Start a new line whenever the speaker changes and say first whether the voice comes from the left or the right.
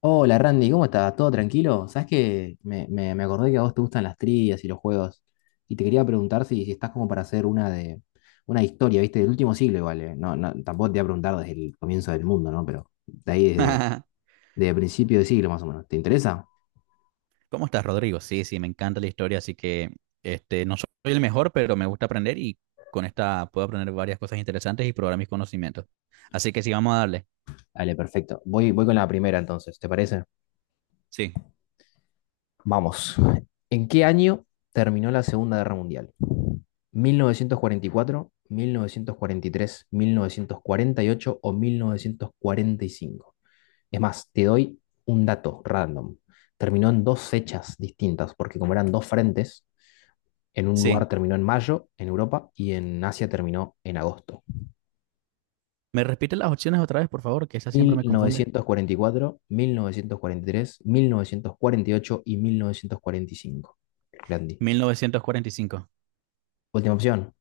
left: Hola Randy, ¿cómo estás? ¿Todo tranquilo? Sabes que me acordé que a vos te gustan las trivias y los juegos, y te quería preguntar si estás como para hacer una historia, ¿viste? Del último siglo igual. No, no, tampoco te voy a preguntar desde el comienzo del mundo, ¿no? Pero de ahí desde, desde principio del siglo más o menos. ¿Te interesa?
right: ¿Cómo estás, Rodrigo? Sí, sí, me encanta la historia, así que este, no soy el mejor, pero me gusta aprender y con esta puedo aprender varias cosas interesantes y probar mis conocimientos. Así que sí, vamos a darle.
left: Dale, perfecto. Voy con la primera entonces, ¿te parece?
right: Sí,
left: Vamos. ¿En qué año terminó la Segunda Guerra Mundial? Mil novecientos cuarenta y cuatro, tres, 1948 o 1945. Es más, te doy un dato random. Terminó en dos fechas distintas, porque como eran dos frentes, en un lugar
right: sí.
left: terminó en mayo, en Europa, y en Asia terminó en agosto.
right: ¿Me repite las opciones otra vez, por favor? Que esa siempre me confunde.
left: 1944, 1943, 1948 y 1945. Randy.
right: 1945,
left: Última opción.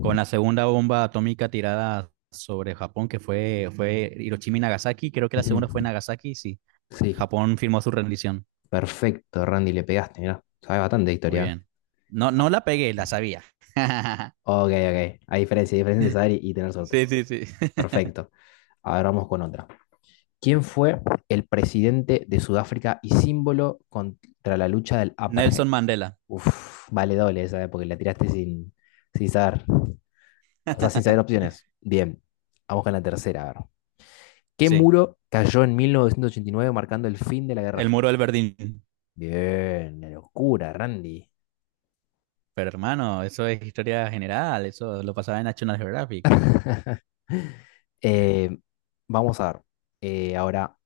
right: con la segunda bomba atómica tirada sobre Japón, que fue Hiroshima y Nagasaki. Creo que la segunda fue Nagasaki, sí.
left: Sí,
right: Japón firmó su rendición.
left: perfecto, Randy, le pegaste, mirá. Sabes bastante de
right: Muy
left: historia, ¿eh?
right: bien. No, no la pegué, la sabía.
left: Ah, ok, ok. Hay diferencia de saber y tener suerte.
right: Sí, sí, sí.
left: Perfecto. Ahora vamos con otra. ¿Quién fue el presidente de Sudáfrica y símbolo contra la lucha del apartheid?
right: Nelson Mandela.
left: Uf, vale doble esa, porque la tiraste sin saber, o sea, sin saber opciones. Bien, vamos con la tercera, a ver. ¿Qué
right: Sí,
left: muro cayó en 1989 marcando el fin de la Guerra
right: el muro
left: Fría?
right: del Berlín.
left: Bien, la locura, Randy.
right: Pero hermano, eso es historia general, eso lo pasaba en National Geographic.
left: Eh, Vamos a ver. Ahora,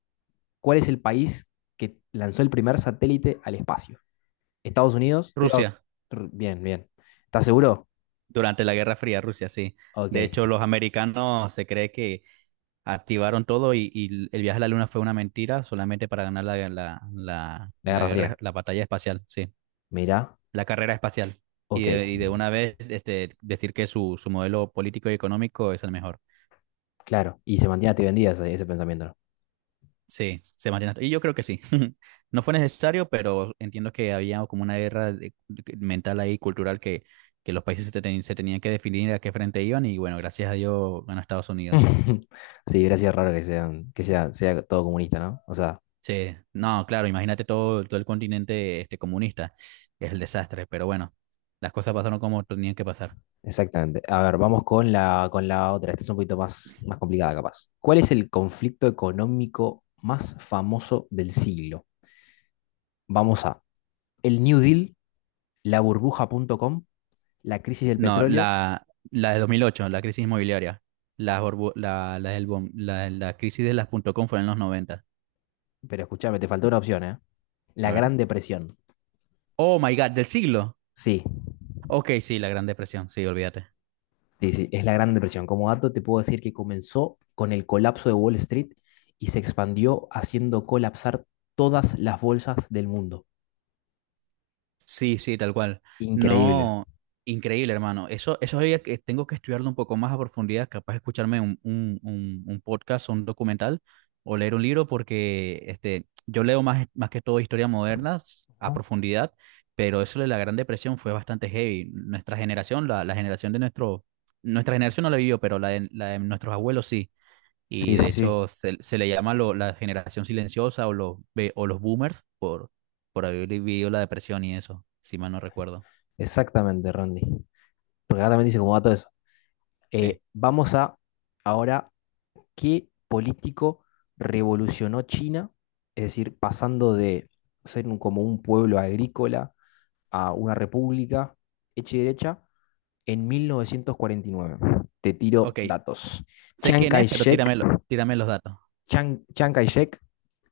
left: ¿cuál es el país que lanzó el primer satélite al espacio? Estados Unidos, te digo.
right: Rusia,
left: Bien, bien. ¿Estás seguro?
right: durante la Guerra Fría, Rusia, sí.
left: Ok,
right: De hecho, los americanos se cree que activaron todo y el viaje a la Luna fue una mentira solamente para ganar la, la, la,
left: la
right: la
left: Guerra
right: guerra,
left: Fría.
right: la batalla espacial, sí,
left: Mirá,
right: la carrera espacial.
left: ok,
right: Y de una vez este, decir que su modelo político y económico es el mejor.
left: claro. Y se mantiene te vendida ese pensamiento, ¿no?
right: Sí, se mantiene. Y yo creo que sí. No fue necesario, pero entiendo que había como una guerra mental ahí, cultural, que los países se tenían que definir a qué frente iban y bueno, gracias a Dios ganó Estados Unidos.
left: Sí, hubiera sido raro que sea todo comunista, ¿no? O sea,
right: Sí, no, claro, imagínate todo el continente este, comunista. Es el desastre, pero bueno, las cosas pasaron como tenían que pasar.
left: exactamente. A ver, vamos con la otra. Esta es un poquito más, más complicada, capaz. ¿Cuál es el conflicto económico más famoso del siglo? Vamos a el New Deal, la burbuja punto .com, la crisis del
right: No,
left: petróleo.
right: la de 2008, la crisis inmobiliaria, la, borbu- la, del bom- la crisis de las punto .com fue en los 90.
left: Pero escúchame, te faltó una opción, ¿eh? La
right: A ver.
left: Gran Depresión.
right: Oh my God, del siglo.
left: Sí,
right: Ok, sí, la Gran Depresión, sí, olvídate.
left: sí, sí, es la Gran Depresión. Como dato, te puedo decir que comenzó con el colapso de Wall Street y se expandió haciendo colapsar todas las bolsas del mundo.
right: Sí, sí, tal cual.
left: Increíble.
right: No, increíble, hermano. Eso tengo que estudiarlo un poco más a profundidad, capaz de escucharme un podcast o un documental o leer un libro, porque este, yo leo más, más que todo historia moderna a
left: Ujú.
right: profundidad, pero eso de la Gran Depresión fue bastante heavy. La nuestra generación no la vivió, pero la de nuestros abuelos sí. Y
left: Sí, sí,
right: de
left: sí,
right: hecho se le llama la generación silenciosa o o los boomers por haber vivido la depresión y eso, si mal no recuerdo.
left: exactamente, Randy. Porque acá también dice como dato eso.
right: Sí.
left: Vamos a Ahora, qué político revolucionó China, es decir, pasando de ser como un pueblo agrícola a una república hecha y derecha en 1949. Te tiro
right: Ok,
left: datos.
right: sé
left: Chiang
right: quién es, pero
left: Kai-shek,
right: tírame los datos.
left: Chiang Kai-shek,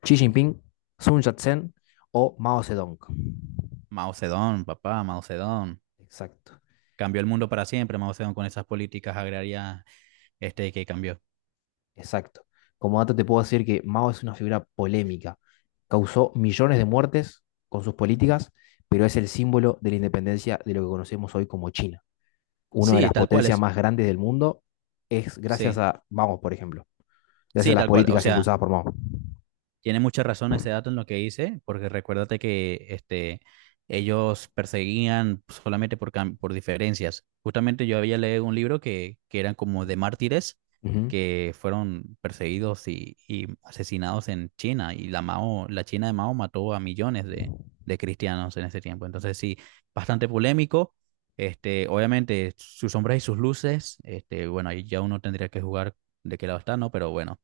left: Xi Jinping, Sun Yat-sen o Mao Zedong.
right: Mao Zedong, papá, Mao Zedong.
left: Exacto,
right: Cambió el mundo para siempre, Mao Zedong, con esas políticas agrarias este, que cambió.
left: exacto. Como dato te puedo decir que Mao es una figura polémica. Causó millones de muertes con sus políticas, pero es el símbolo de la independencia de lo que conocemos hoy como China. Una de
right: Sí,
left: las
right: tal cual
left: potencias
right: es.
left: más grandes del mundo es gracias
right: Sí,
left: a Mao, por ejemplo. Gracias
right: sí,
left: a las
right: tal cual. O
left: políticas
right: sea,
left: impulsadas por Mao.
right: tiene mucha razón ese dato en lo que dice, porque recuérdate que este, ellos perseguían solamente por diferencias. Justamente yo había leído un libro que eran como de mártires
left: Ujú,
right: que fueron perseguidos y asesinados en China, y Mao, la China de Mao mató a millones de cristianos en ese tiempo. Entonces sí, bastante polémico. Este, obviamente, sus sombras y sus luces, este, bueno, ahí ya uno tendría que jugar de qué lado está, ¿no? Pero bueno,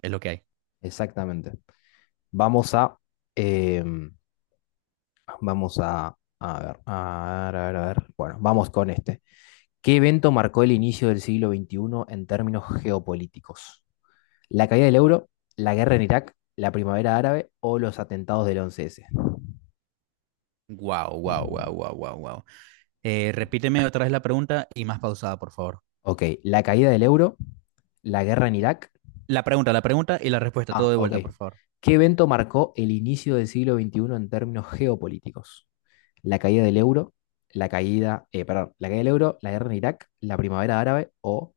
right: es lo que hay.
left: exactamente. Vamos a, em, vamos a, A ver, a ver. Bueno, vamos con este. ¿Qué evento marcó el inicio del siglo XXI en términos geopolíticos? ¿La caída del euro, la guerra en Irak, la primavera árabe o los atentados del 11S?
right: Wow, wow, wow, wow, wow, wow. Repíteme otra vez la pregunta y más pausada, por favor.
left: Ok, la caída del euro, la guerra en Irak.
right: La pregunta y la respuesta, todo
left: Ah,
right: de
left: ok.
right: vuelta, por favor.
left: ¿Qué evento marcó el inicio del siglo XXI en términos geopolíticos? ¿La caída del euro, la caída, perdón, la caída del euro, la guerra en Irak, la primavera árabe o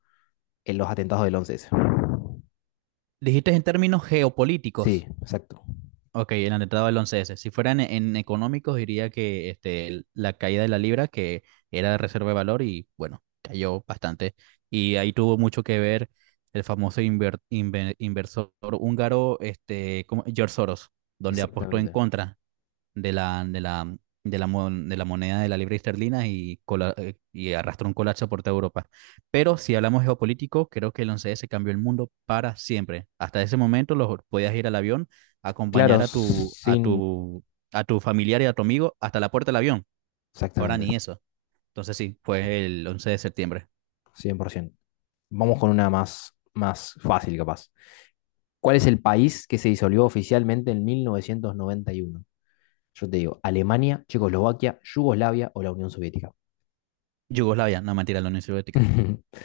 left: en los atentados del 11S?
right: Dijiste en términos
left: Sí,
right: geopolíticos.
left: exacto,
right: Ok, el atentado del 11S. Si fueran en económicos, diría que este, la caída de la libra, que era de reserva de valor y bueno, cayó bastante. Y ahí tuvo mucho que ver el famoso inversor húngaro, este, ¿cómo? George Soros, donde apostó en
left: exactamente.
right: contra de la, de la, de la moneda de la libra esterlina y arrastró un colapso por toda Europa. Pero si hablamos geopolítico, creo que el 11S cambió el mundo para siempre. Hasta ese momento podías ir al avión,
left: Claro,
right: acompañar
left: sin,
right: a tu familiar y a tu amigo hasta la puerta del avión. Ahora
left: exactamente,
right: ni eso. Entonces sí, fue el 11 de septiembre.
left: 100%. Vamos con una más, más fácil, capaz. ¿Cuál es el país que se disolvió oficialmente en 1991? Yo te digo, Alemania, Checoslovaquia, Yugoslavia o la Unión Soviética.
right: Yugoslavia, no mentira, la Unión Soviética.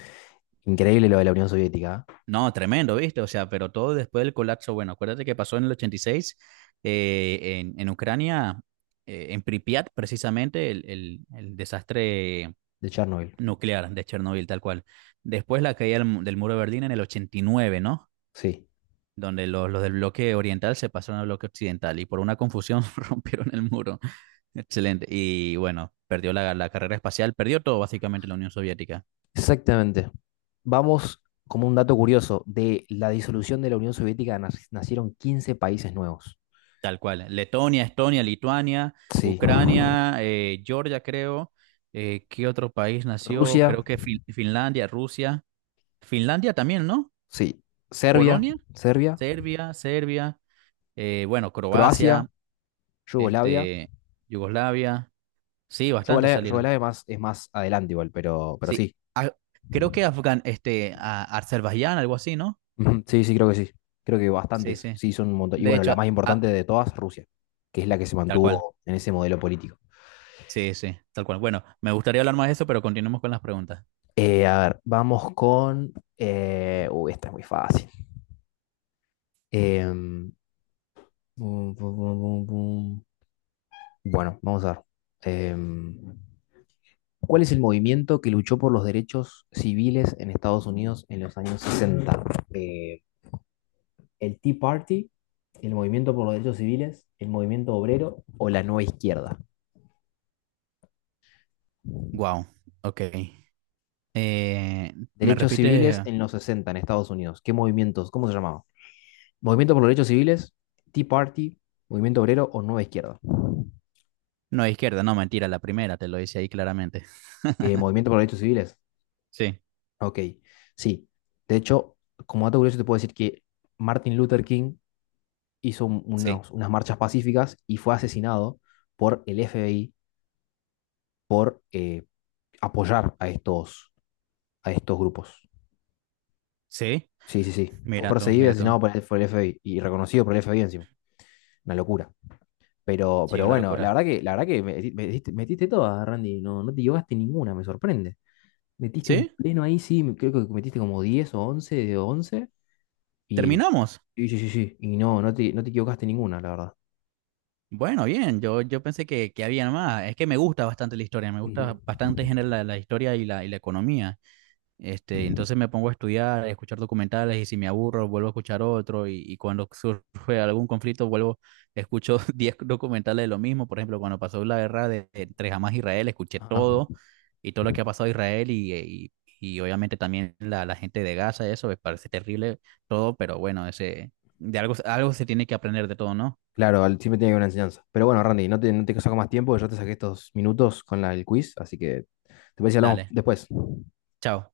left: Increíble lo de la Unión Soviética, ¿eh?
right: No, tremendo, ¿viste? O sea, pero todo después del colapso. Bueno, acuérdate que pasó en el 86 en Ucrania, en Pripyat, precisamente, el desastre
left: De Chernobyl.
right: nuclear de Chernobyl, tal cual. Después la caída del muro de Berlín en el 89, ¿no?
left: Sí,
right: Donde los del bloque oriental se pasaron al bloque occidental y por una confusión rompieron el muro. Excelente. Y bueno, perdió la carrera espacial, perdió todo básicamente la Unión Soviética.
left: exactamente. Vamos, como un dato curioso, de la disolución de la Unión Soviética nacieron 15 países nuevos.
right: Tal cual. Letonia, Estonia, Lituania,
left: Sí.
right: Ucrania, Georgia, creo. ¿Qué otro país nació?
left: Rusia,
right: Creo que Finlandia, Rusia. Finlandia también, ¿no?
left: sí, Serbia,
right: Polonia,
left: Serbia,
right: Serbia, Serbia. Bueno,
left: Croacia,
right: Croacia,
left: Yugoslavia.
right: este, Yugoslavia. Sí, bastante
left: Yugoslavia,
right: salieron.
left: Yugoslavia más, es más adelante igual, pero
right: Sí.
left: sí.
right: Ah, creo que este, Azerbaiyán, algo así, ¿no?
left: Ujú. Sí, sí. Creo que
right: Sí,
left: bastantes.
right: sí.
left: Sí, son un montón. Y
right: De
left: bueno, la
right: hecho,
left: más importante
right: ah,
left: de todas, Rusia, que es la que se
right: tal cual.
left: mantuvo en ese modelo político.
right: Sí, sí, tal cual. Bueno, me gustaría hablar más de eso, pero continuemos con las preguntas.
left: A ver, vamos con... uy, esta es muy fácil. Em, Pum, pum, pum, pum, pum. Bueno, vamos a ver. Em, ¿Cuál es el movimiento que luchó por los derechos civiles en Estados Unidos en los años 60? Eh, el Tea Party, el movimiento por los derechos civiles, el movimiento obrero o la nueva izquierda.
right: Wow. Ok. Eh, me
left: Derechos civiles
right: repite,
left: en los 60 en Estados Unidos. ¿Qué movimientos? ¿Cómo se llamaba? Movimiento por los derechos civiles, Tea Party, movimiento obrero o nueva izquierda.
right: no, izquierda, no, mentira, la primera, te lo hice ahí claramente.
left: Movimiento por los derechos civiles.
right: Sí,
left: Ok, sí. De hecho, como dato curioso te puedo decir que Martin Luther King hizo un-
right: sí,
left: unos- unas marchas pacíficas y fue asesinado por el FBI por apoyar a estos grupos.
right: sí.
left: Sí, sí, sí. Fue
right: Mira tú,
left: perseguido y
right: mira tú.
left: asesinado por el FBI y reconocido por el FBI encima. Una locura. Pero,
right: Sí,
left: pero
right: una
left: bueno, la
right: locura.
left: verdad que, la verdad que metiste todas, Randy. No, no te llevaste ninguna, me sorprende. Metiste un
right: ¿Sí?
left: pleno ahí, sí, creo que metiste como 10 o 11 de 11. Y
right: ¿Terminamos?
left: sí, sí, sí, sí. Y no, no te equivocaste ninguna, la verdad.
right: Bueno, bien, yo pensé que había más. Es que me gusta bastante la historia, me
left: Ujú.
right: gusta bastante en general la historia y la economía. Este, entonces me pongo a estudiar, a escuchar documentales y si me aburro vuelvo a escuchar otro y cuando surge algún conflicto vuelvo, escucho 10 documentales de lo mismo. Por ejemplo, cuando pasó la guerra entre Hamas e Israel, escuché
left: Ajá.
right: todo y todo lo que ha pasado a Israel y obviamente también la gente de Gaza, eso me parece terrible todo, pero bueno, ese, algo se tiene que aprender de todo, ¿no?
left: Claro, siempre tiene que haber una enseñanza. Pero bueno, Randy, no te saco más tiempo, yo te saqué estos minutos con el quiz, así que te parece que hablamos
right: Dale,
left: después.
right: chao.